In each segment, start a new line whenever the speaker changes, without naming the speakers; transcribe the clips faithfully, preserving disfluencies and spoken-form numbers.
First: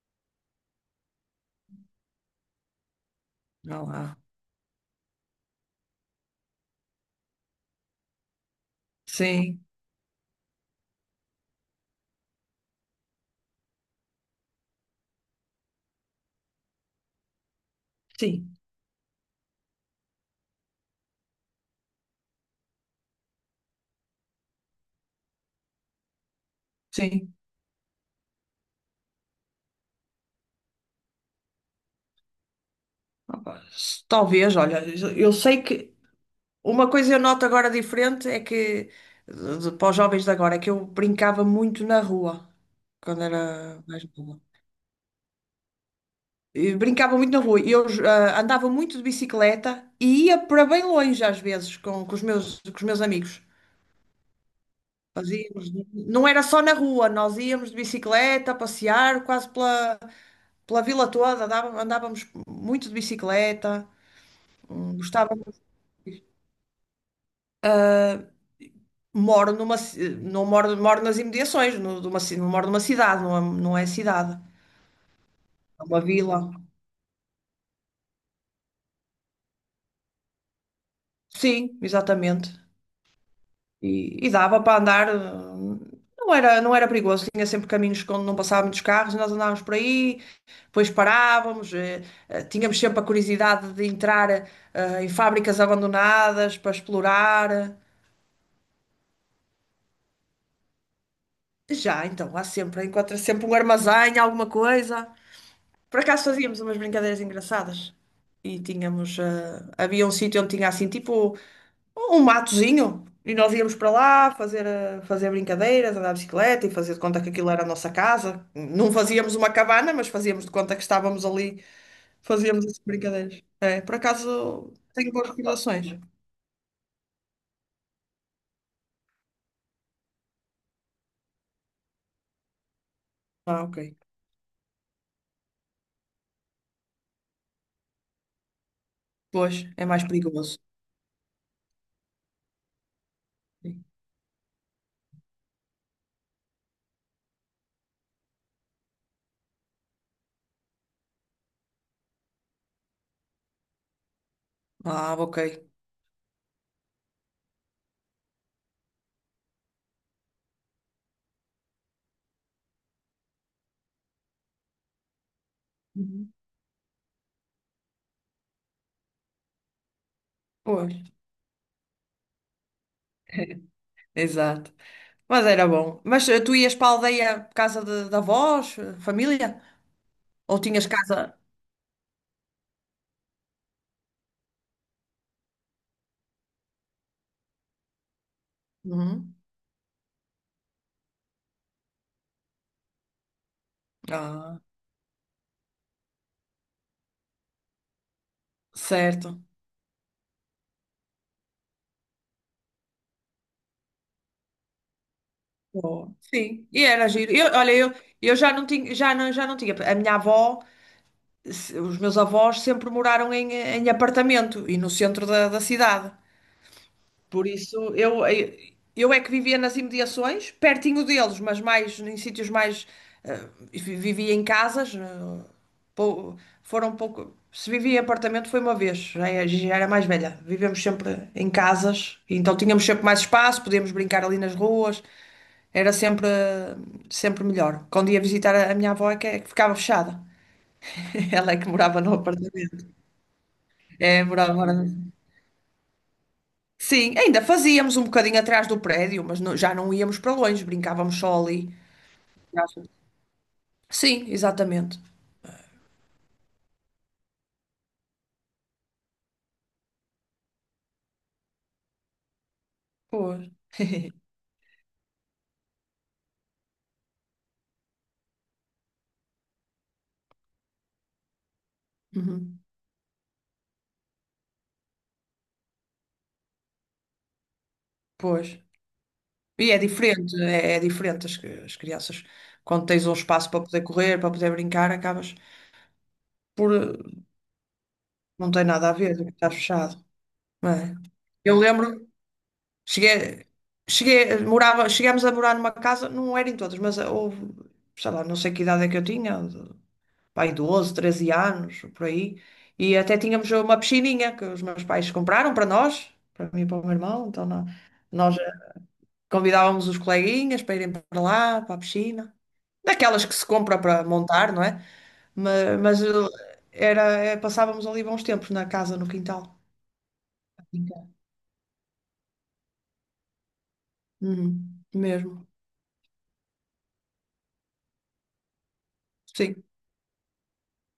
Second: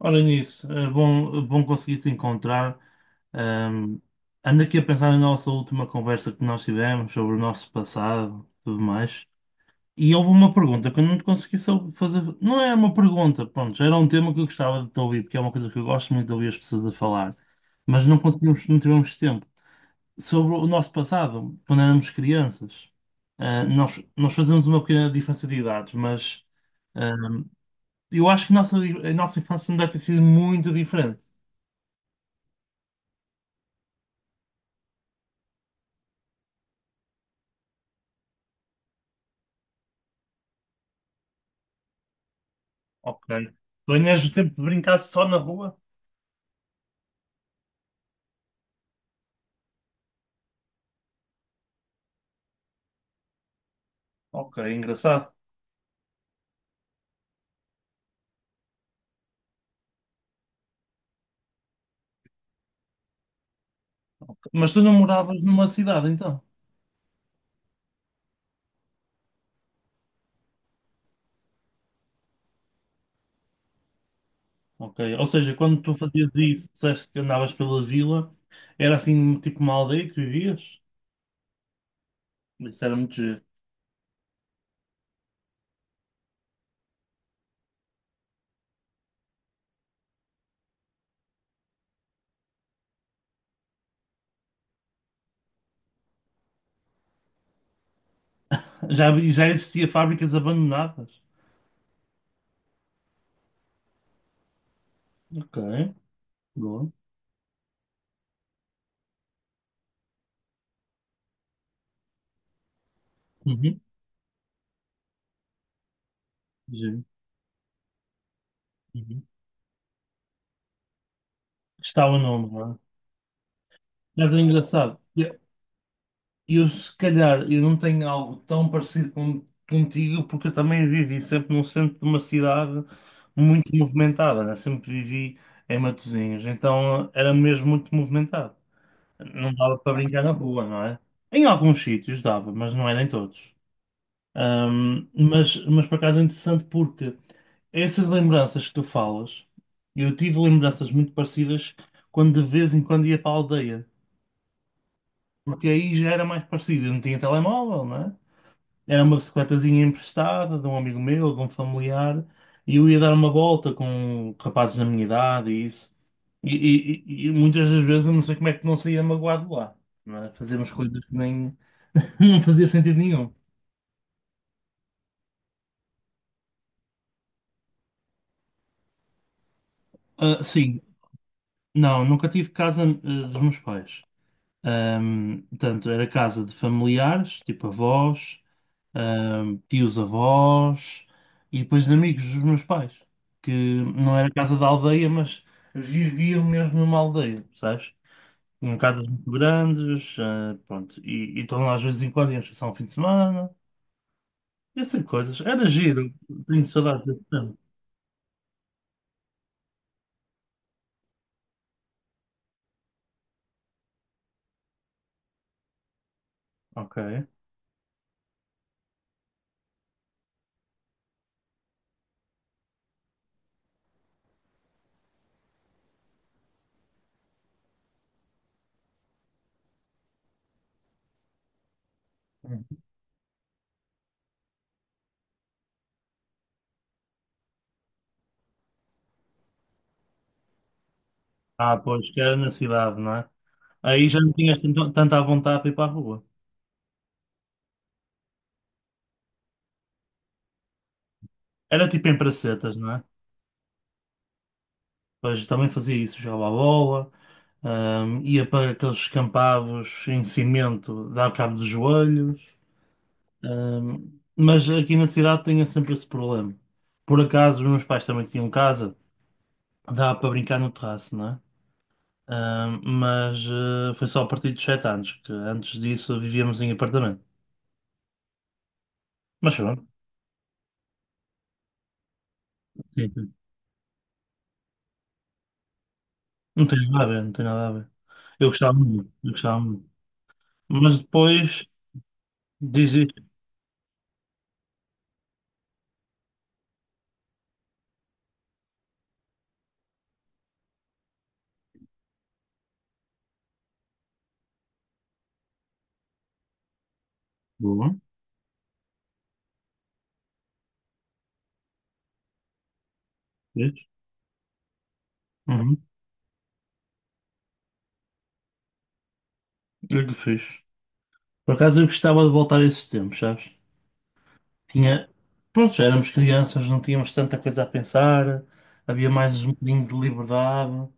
Ora nisso, é bom, é bom conseguir te encontrar.
Olha
Ahm,
lá.
ando aqui a pensar na nossa última conversa que nós tivemos sobre o nosso passado, tudo mais.
Sim,
E houve uma pergunta que eu não te consegui só fazer. Não era uma pergunta, pronto, já era um tema que eu gostava de te ouvir, porque é uma coisa que eu gosto muito de ouvir as pessoas a falar. Mas não
sim,
conseguimos, não tivemos tempo. Sobre o nosso passado, quando éramos crianças, Ah, nós, nós fazemos uma pequena diferença de idades, mas.
sim.
Eu acho que a nossa, a nossa infância não deve ter sido muito diferente.
Opa, s- talvez, olha, eu sei que uma coisa eu noto agora diferente é que, de- de- para os jovens de agora, é que eu brincava muito na rua quando
Ok.
era
Tu
mais
ainda o
nova.
tempo de brincar só na rua?
E brincava muito na rua e eu ah, andava muito de bicicleta e ia para bem longe às vezes com, com os meus, com os meus amigos.
Ok,
Nós
engraçado.
íamos, não era só na rua, nós íamos de bicicleta passear quase pela, pela vila toda, dava- andávamos muito de bicicleta.
Ok. Mas tu não
Hum, Gostava
moravas
muito
numa cidade,
de ir.
então?
Moro numa, ci- não moro, moro nas imediações, no- de uma ci- não moro numa cidade, não é, não é cidade,
Ok. Ou seja, quando
é
tu
uma
fazias
vila.
isso, disseste que andavas pela vila, era assim tipo uma aldeia que vivias?
Sim, exatamente.
Isso era muito giro.
E, e dava para andar, hum, não era, não era perigoso, tinha sempre caminhos onde não passavam muitos carros, nós andávamos por aí, depois parávamos, eh, eh, tínhamos sempre a curiosidade de entrar eh, em fábricas abandonadas para explorar.
Já, vi- já existia fábricas abandonadas.
Já, então, há sempre, encontra sempre um armazém, alguma coisa.
Ok,
Por acaso fazíamos umas
boa.
brincadeiras engraçadas e tínhamos, ah, havia um sítio onde tinha assim tipo um matozinho e nós íamos
Uhum.
para lá fazer, ah, fazer brincadeiras, andar de bicicleta e fazer de
Giro.
conta que aquilo era a nossa casa. Não
Uhum.
fazíamos uma cabana, mas fazíamos de conta que estávamos ali,
Está o nome,
fazíamos
não é?
essas brincadeiras. É, por
Mas é
acaso
engraçado.
tenho boas recordações.
Eu, se calhar, eu não tenho algo tão parecido com, contigo, porque eu também vivi sempre no centro de uma cidade
Ah,
muito
ok.
movimentada, né? Sempre vivi em Matosinhos, então era mesmo muito movimentado. Não
Pois,
dava
é
para
mais
brincar na
perigoso.
rua, não é? Em alguns sítios dava, mas não era em todos.
Sim.
Ahm, mas, mas por acaso é interessante porque essas lembranças que tu falas, eu tive lembranças muito parecidas quando de vez em quando ia para a aldeia,
Ah, ok.
porque aí já era mais parecido, eu não tinha telemóvel, né? Era uma bicicletazinha emprestada de um amigo meu, de um familiar, e eu ia dar uma volta com rapazes da minha idade e isso.
Uhum.
E, e- e- e muitas das vezes eu não sei como é que não saía magoado de lá, não é? Fazíamos
Pois.
coisas que nem não fazia sentido nenhum.
Exato. Mas era bom. Mas eh, tu ias para a aldeia por casa de, de avós, eh, família?
Ah,
Ou
sim,
tinhas casa?
não, nunca tive casa, ah, dos meus pais. Ahm, portanto, era casa de familiares, tipo avós,
Uhum.
ahm, tios avós e depois de amigos dos meus pais, que não era casa
Ah,
da aldeia, mas viviam mesmo numa aldeia, sabes? Tinham casas muito
certo.
grandes, ah, pronto, e e estão lá às vezes em quando, iam passar um fim de semana, essas coisas. Era
Boa.
giro, tenho
Sim, e
saudades
era
desse
giro. Eu,
tempo.
olha, eu, eu já não tinha, já não, já não tinha. A minha avó, se- os meus avós sempre moraram em, em apartamento e no centro da, da cidade.
Ok.
Por isso, eu, eu é que vivia nas imediações, pertinho deles, mas mais em sítios mais. eh, vi- Vivia em casas. eh, pou- Foram pouco. Se vivia em apartamento foi uma vez, já é- já era mais velha. Vivemos sempre em casas, então tínhamos sempre mais espaço, podíamos brincar ali nas ruas, era sempre, eh, sempre melhor. Quando ia visitar a a minha avó, é que, é que ficava fechada. Ela é que
Ah,
morava
pois,
no
que era na
apartamento.
cidade, não é? Aí já
É,
não
morava,
tinhas
morava.
tanto- tanta à vontade para ir para a rua.
Sim, ainda fazíamos um bocadinho atrás do prédio, mas não- já não íamos para longe, brincávamos só ali.
Era tipo em pracetas, não é?
Sim, exatamente.
Pois também fazia isso, jogava a bola, ahm, ia para aqueles campados em cimento, dava cabo dos joelhos.
Pois.
ahm, mas aqui na cidade tinha sempre esse problema. Por acaso, os meus pais também tinham casa, dava para brincar no terraço, não é?
Uhum.
Ahm, mas eh, foi só a partir dos sete anos, que antes disso vivíamos em apartamento.
Pois.
Mas
E é
pronto,
diferente, é, é diferente as, cri- as crianças. Quando tens
sim,
um
sim.
espaço para poder correr, para poder brincar, acabas
Não
por.
tem nada a ver,
eh,
não tem nada a ver. Eu
Não tem
gostava
nada a
muito,
ver,
eu
estás
gostava muito.
fechado, não é?
Mas
Eu
depois
lembro,
diz isto.
cheguei, cheguei, morava, chegámos a morar numa casa, não eram todas, mas houve, sei lá, não sei que idade é que eu tinha, pai, doze, treze anos, por aí. E até tínhamos uma piscininha que os meus pais compraram para nós, para mim e para o meu irmão. Então nó-
Boa,
nós eh, convidávamos os coleguinhas para irem para lá, para a piscina. Daquelas que se compra
fiz.
para montar, não é? Ma-
Uhum.
Mas, eh, era, eh, passávamos ali bons tempos na casa, no quintal.
Eu que fiz. Por acaso eu gostava de voltar a esses tempos, sabes?
Uhum,
Tinha.
mesmo.
Pronto, já éramos crianças, não tínhamos tanta coisa a pensar, havia mais um
Sim.
bocadinho de liberdade.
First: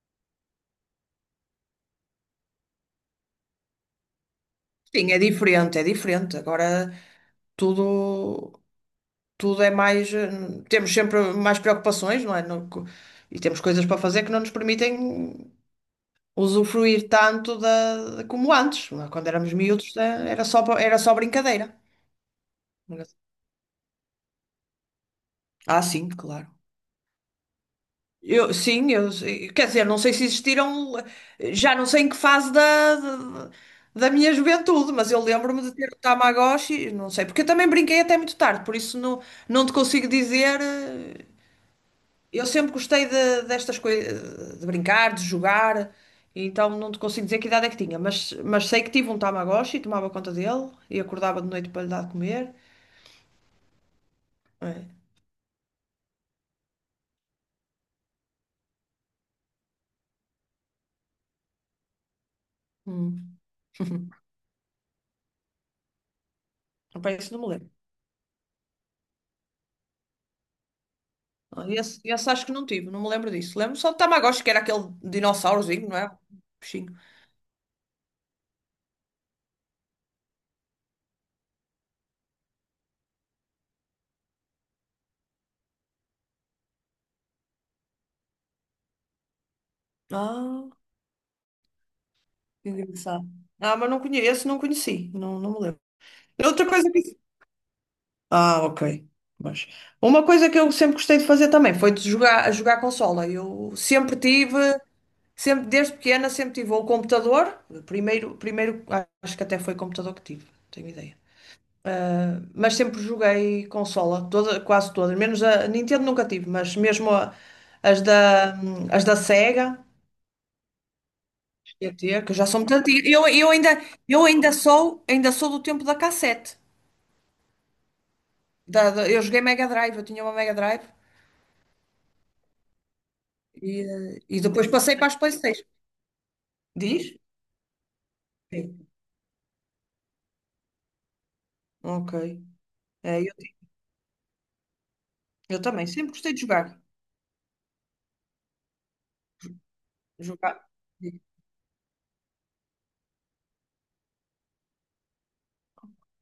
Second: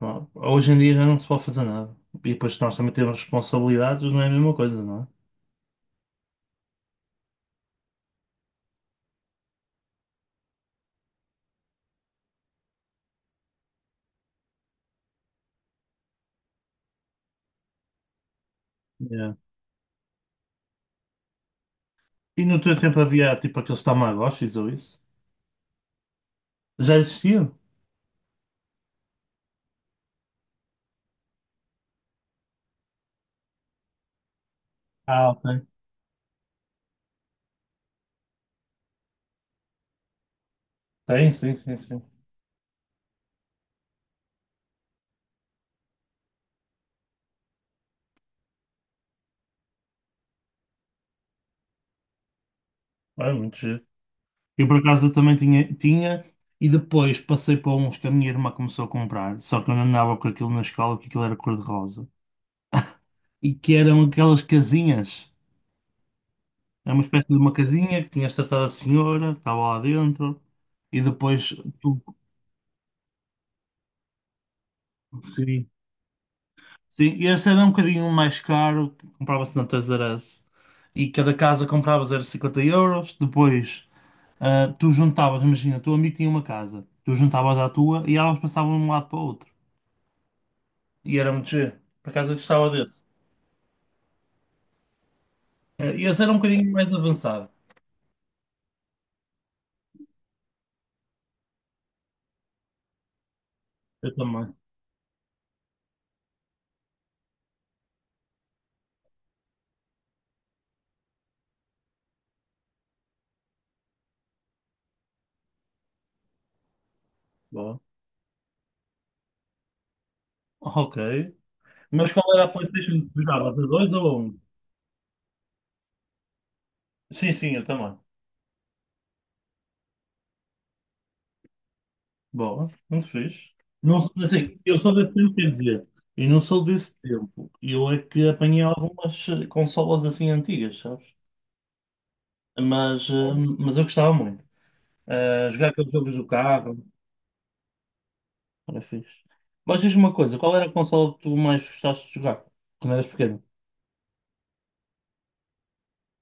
Pá, hoje em dia já não se pode fazer nada. E depois nós também temos responsabilidades, não é a mesma coisa, não é?
Sim, é diferente, é diferente. Agora tudo. tudo é mais. eh, Temos sempre mais preocupações, não é? No- co- e temos coisas para fazer que não nos permitem usufruir tanto da, de- como antes, não é? Quando
Yeah.
éramos miúdos, eh, era só, pa- era só brincadeira.
E no teu tempo havia tipo aqueles Tamagotchis ou isso?
Ah, sim, claro.
Já existiam?
Eu, sim, eu, eh, quer dizer, não sei se existiram, eh, já não sei em que fase da, da, da minha juventude, mas eu
Ah, ok.
lembro-me de ter o Tamagotchi, não sei, porque eu também brinquei até muito tarde, por isso não, não te consigo dizer. eh,
Tem, sim, sim, sim.
Eu sempre gostei de- destas coisas, de brincar, de jogar, então não te consigo dizer que idade é que tinha, mas, mas, sei que tive um Tamagotchi, tomava conta dele e acordava de noite para lhe dar de comer.
É muito giro. Eu por
É.
acaso eu também tinha, tinha, e depois passei para uns que a minha irmã começou a comprar, só que eu não andava com aquilo na escola, que aquilo era cor-de-rosa.
Hum.
E que eram aquelas casinhas. Era uma
Opa,
espécie
esse
de
não me
uma
lembro.
casinha que tinhas tratado a senhora, que estava lá dentro, e depois
Ah,
tu.
Esse, esse acho que não tive, não me lembro disso. Lembro só do Tamagotchi, que era aquele
Sim.
dinossaurozinho, não é? Bichinho.
Sim, e esse era um bocadinho mais caro, que comprava-se na Toys R Us. E cada casa compravas era cinquenta euros. Depois ah, tu juntavas, imagina, o teu amigo tinha uma casa, tu juntavas à tua e elas passavam de um lado para o outro.
Ah,
E era muito giro. Por acaso eu
que
gostava desse.
engraçado. Ah, mas não conheço, não conheci, não, não me lembro.
Ah, e esse era um
Outra
bocadinho
coisa
mais
que...
avançado.
Ah, ok. Mas uma coisa que eu sempre gostei de fazer também foi de jogar, a jogar consola. Eu
Eu
sempre
também.
tive, sempre desde pequena, sempre tive ou o computador, primeiro, primeiro acho que até foi computador que tive, não tenho ideia. Mas sempre joguei consola, toda, quase todas, menos a Nintendo nunca tive, mas mesmo a-
Boa.
as da, as da Sega,
Ok. Mas
G T,
qual
que
era
já
a
são muito
PlayStation
antigas.
que
Eu,
jogava?
eu
A
ainda,
dois ou a
eu
um?
ainda sou, ainda sou do tempo da cassete.
Sim, sim, eu também.
Da- da- eu joguei Mega Drive, eu tinha uma Mega Drive.
Boa, muito fixe.
E,
Não, sou-
eh, e
assim,
depois
eu sou
passei para
desse
as
tempo, quer
PlayStation.
dizer, e não sou desse
Diz?
tempo. Eu é que apanhei
Sim.
algumas eh, consolas assim antigas, sabes?
Ok.
Mas,
É,
eh,
eu,
mas eu gostava muito. Eh,
eu
jogar
também
aqueles
sempre
jogos do
gostei de
carro,
jogar.
era fixe. Mas diz-me uma coisa, qual
Jogar.
era a consola que tu mais gostaste de jogar quando eras pequeno?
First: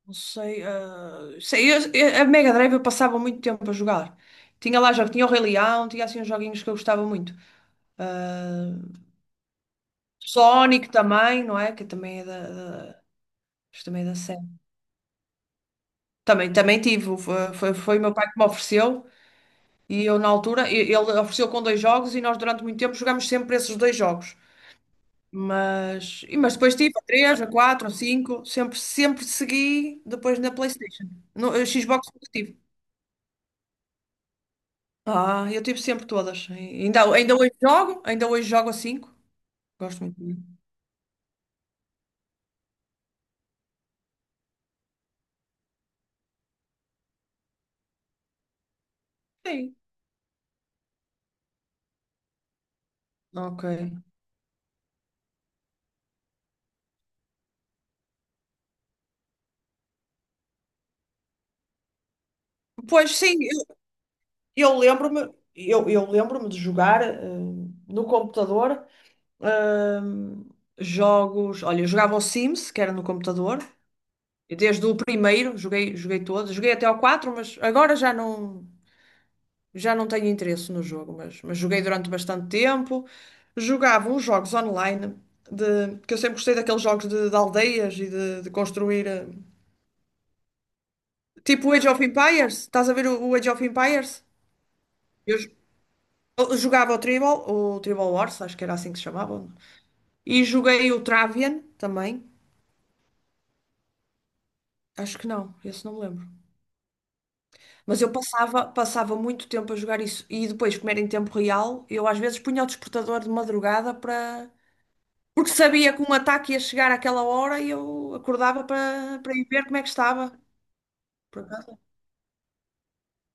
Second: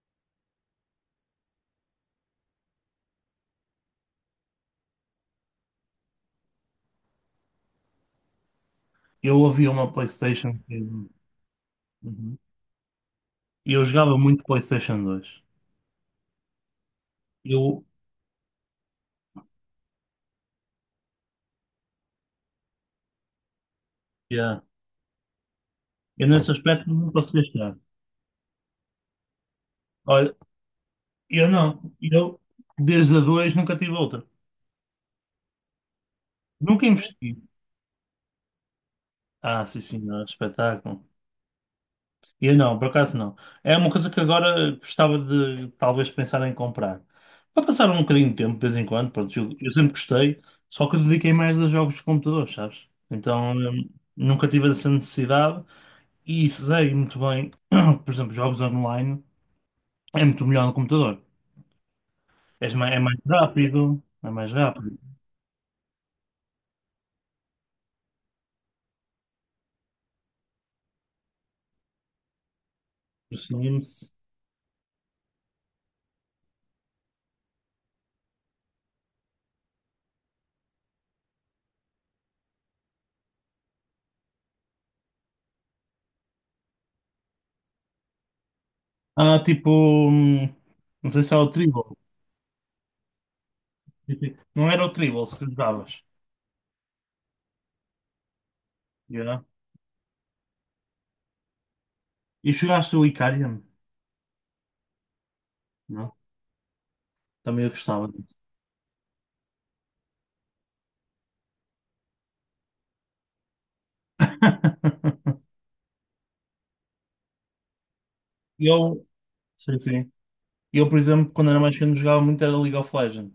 Não sei, eh, sei, eu- eu- a Mega Drive eu passava muito tempo a jogar. Tinha lá jogos, tinha o Rei Leão, tinha assim uns joguinhos que eu gostava muito. Ah,
Eu havia uma PlayStation
Sonic
que...
também, não é? Que também é
Uhum.
da, da-
E eu
isto também é da
jogava muito
série.
PlayStation dois.
Também, também tive, o- foi, foi,
Eu,
foi o meu pai que me ofereceu e eu na altura, e- ele ofereceu com dois jogos e nós durante muito tempo jogámos sempre esses dois jogos.
yeah.
Mas,
Eu
e-
nesse
mas depois
aspecto
tive a
não posso
três, a
gastar.
quatro, a cinco sempre, sempre, segui depois na PlayStation.
Eu
No, a
não.
Xbox nunca
Eu,
tive.
desde a dois nunca tive outra.
Ah, eu tive sempre todas.
Nunca
Ainda, ainda
investi.
hoje jogo, ainda hoje jogo a cinco.
Ah, sim,
Gosto
senhor,
muito.
espetáculo. Eu não, por acaso não. É uma coisa que agora gostava de talvez pensar em comprar. Para passar um bocadinho de tempo, de vez em quando, pronto, eu, eu
Sim.
sempre gostei, só que eu dediquei mais a jogos de computador, sabes? Então,
Ok.
hum, nunca tive essa necessidade e sei muito bem, por exemplo, jogos online é muito melhor no computador. És ma- É
Pois
mais
sim, eu,
rápido, é mais
eu
rápido.
lembro-me, eu, eu lembro-me de jogar eh, no computador ehm, jogos. Olha, eu jogava o Sims, que era no computador.
Assim,
E desde o primeiro, joguei, joguei todos, joguei até ao quatro, mas agora já não. Já não tenho interesse no jogo, mas, mas joguei durante bastante tempo. Jogava uns jogos online, de, que eu sempre gostei daqueles jogos de, de aldeias e de, de construir. eh,
Ah, tipo, hum, não sei se é o
Tipo o Age
Tribal.
of Empires. Estás a ver o, o Age of Empires?
Não era o Tribal se
Eu
que
jo-
jogavas.
eu jogava o Tribal, o Tribal Wars, acho que era assim que se
Yeah.
chamava. E joguei o Travian também.
E jogaste o Icarian?
Acho que não, esse não me
Não? é?
lembro.
Também eu
Mas
gostava.
eu passava, passava muito tempo a jogar isso. E depois, como era em tempo real, eu às vezes punha o despertador de madrugada para... Porque sabia que um ataque ia chegar àquela hora e eu acordava
Eu,
para, para ir ver
sim,
como é que
sim.
estava.
Eu, por exemplo,
Por
quando era mais
acaso,
pequeno, jogava muito era League of Legends.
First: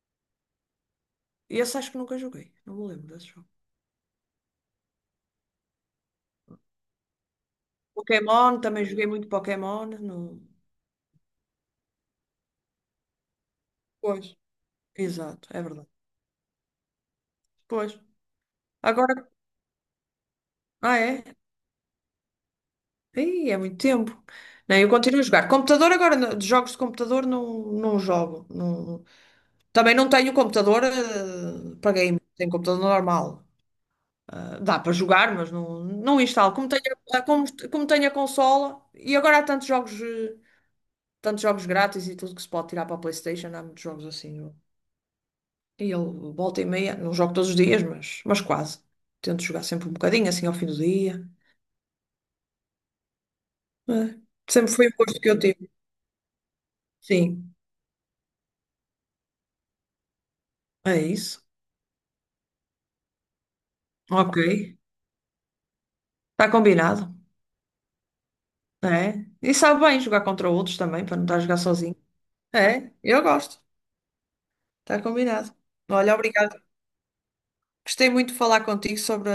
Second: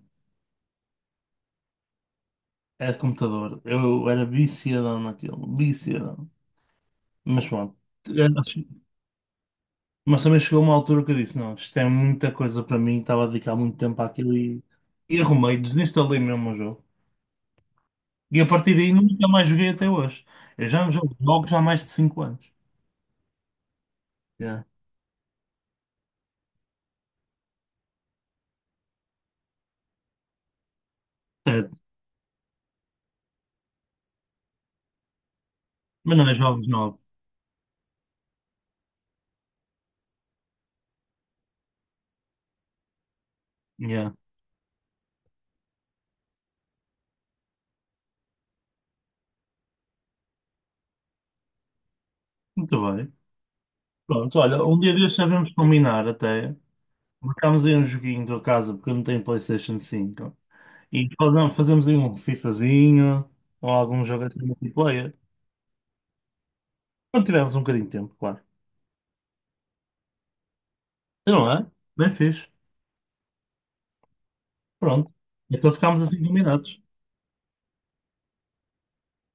esse acho que nunca joguei, não me
Era de
lembro desse jogo.
computador. Eu era viciadão naquilo. Viciadão. Mas pronto. É,
Pokémon, também joguei muito Pokémon.
mas também
No...
chegou uma altura que eu disse: não, isto é muita coisa para mim. Estava a dedicar muito tempo àquilo
Pois.
e, e
Exato,
arrumei,
é verdade.
desinstalei mesmo o jogo.
Pois.
E a partir daí
Agora,
nunca mais joguei até hoje. Eu já não
ah
jogo
é?
jogos há mais de cinco anos.
Ih, é muito tempo.
Yeah.
Não, eu continuo a jogar. Computador agora, não- de jogos de computador não, não jogo. Não- Também não tenho computador eh,
Certo.
para game, tenho computador normal. Ah, dá para jogar, mas não,
Mas
não
não é
instalo.
jogos
Como tenho,
novos.
a- ah, como, como tenho a consola, e agora há tantos jogos, eh, tantos jogos grátis e tudo que se pode tirar para a PlayStation, há muitos jogos
Yeah.
assim. eu- E ele volta e meia, não jogo todos os dias, mas, mas, quase. Tento jogar sempre um bocadinho, assim ao fim do dia.
Muito bem.
É,
Pronto, olha,
sempre
um
foi
dia
o
destes
gosto que eu
sabemos
tive.
combinar até.
Sim,
Marcámos aí um joguinho da casa, porque eu não tenho PlayStation cinco.
é
E
isso.
fazemos, fazemos aí um FIFAzinho ou algum jogo
Ok.
assim multiplayer.
Está combinado.
Quando tivermos um bocadinho de tempo, claro.
É. E sabe bem jogar contra outros também, para não estar a
Não
jogar
é?
sozinho.
Bem fixe.
É, eu gosto. Está
Pronto.
combinado.
Então ficámos
Olha,
assim
obrigada.
combinados.
Gostei muito de falar contigo sobre,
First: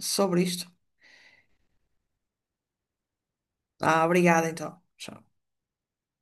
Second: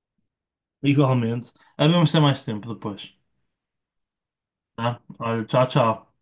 sobre isto.
Igualmente. Havemos ter mais tempo depois.
Ah, obrigada então.
Tá?
Tchau.
Olha, tchau, tchau.